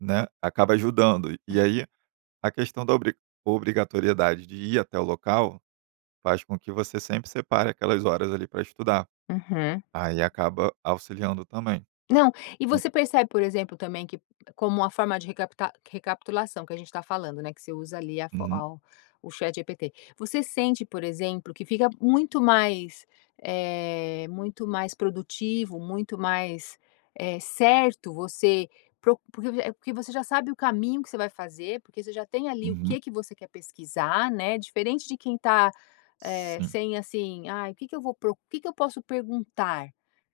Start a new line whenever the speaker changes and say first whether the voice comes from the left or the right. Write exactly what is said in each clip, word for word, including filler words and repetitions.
right: Né, acaba ajudando.
left: Uhum.
right: E aí, a questão da obriga obrigatoriedade de ir até o local faz com que você sempre separe aquelas horas, ali, para estudar.
left: Uhum.
right: Aí acaba auxiliando também.
left: Não, e
right: En
left: você percebe, por exemplo, também que, como uma forma de recapita recapitulação que a gente está falando, né, que você usa ali, a fo
right: Uhum.
left: ao o ChatGPT. Você sente, por exemplo, que fica muito mais, eh, muito mais produtivo, muito mais, eh, certo, você procu porque, eh porque você já sabe o caminho que você vai fazer, porque você já tem, ali, o
right: Uhum.
left: que que você quer pesquisar, né, diferente de quem está, eh,
right: Sim.
left: sem, assim, "ai, o que que eu vou pro o que que eu posso perguntar?",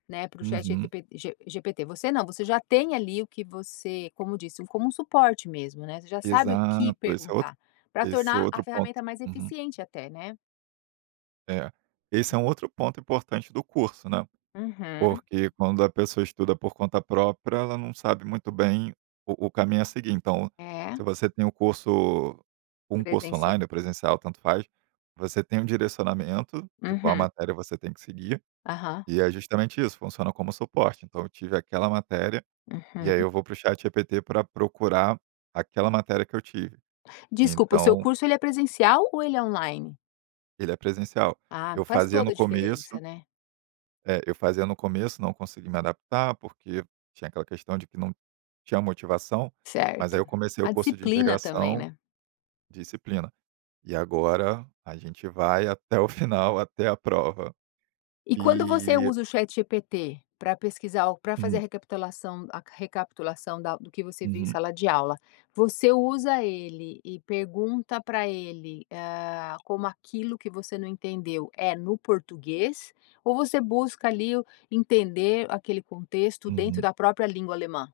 left: né, para o
right: Uhum.
left: ChatGTP G GPT. Você não, você já tem, ali, o que você, como disse, como um suporte mesmo, né, você já sabe o que
right: Exato, esse é outro
left: perguntar, pra
right: esse é
left: tornar a
right: outro ponto.
left: ferramenta mais
right: Uhum.
left: eficiente até, né.
right: É, esse é um outro ponto importante do curso, né.
left: Uhum.
right: Porque quando a pessoa estuda por conta própria, ela não sabe muito bem o o caminho a seguir, então
left: É.
right: se você tem o curso um curso
left: Presencia
right: online ou presencial, tanto faz, você tem um direcionamento de qual
left: Uhum.
right: matéria você tem que seguir,
left: Aham.
right: e é justamente isso, funciona como suporte, então eu tive aquela matéria, e aí
left: Uhum.
right: eu vou para o ChatGPT pra procurar aquela matéria que eu tive.
left: Desculpa, o seu
right: Então
left: curso, ele é presencial ou ele é online?
right: Ele é presencial.
left: Ah,
right: Eu
left: faz
right: fazia
left: toda
right: no
left: a
right: começo
left: diferença, né.
right: eh, eu fazia no começo, não consegui me adaptar, porque tinha aquela questão de que não tinha motivação. Mas aí
left: Certo.
right: eu comecei o
left: A
right: curso de
left: disciplina também,
right: integração
left: né.
right: disciplina, e agora a gente vai até o final, até a prova.
left: E quando você
right: E
left: usa o ChatGPT pra pesquisar ou pra fazer a
right: Hum.
left: recapitulação a recapitulação da do que você viu em
right: Uhum.
left: sala de aula, você usa ele e pergunta pra ele, hã, como aquilo que você não entendeu é no português, ou você busca, ali, o entender aquele contexto dentro
right: Uhum.
left: da própria língua alemã?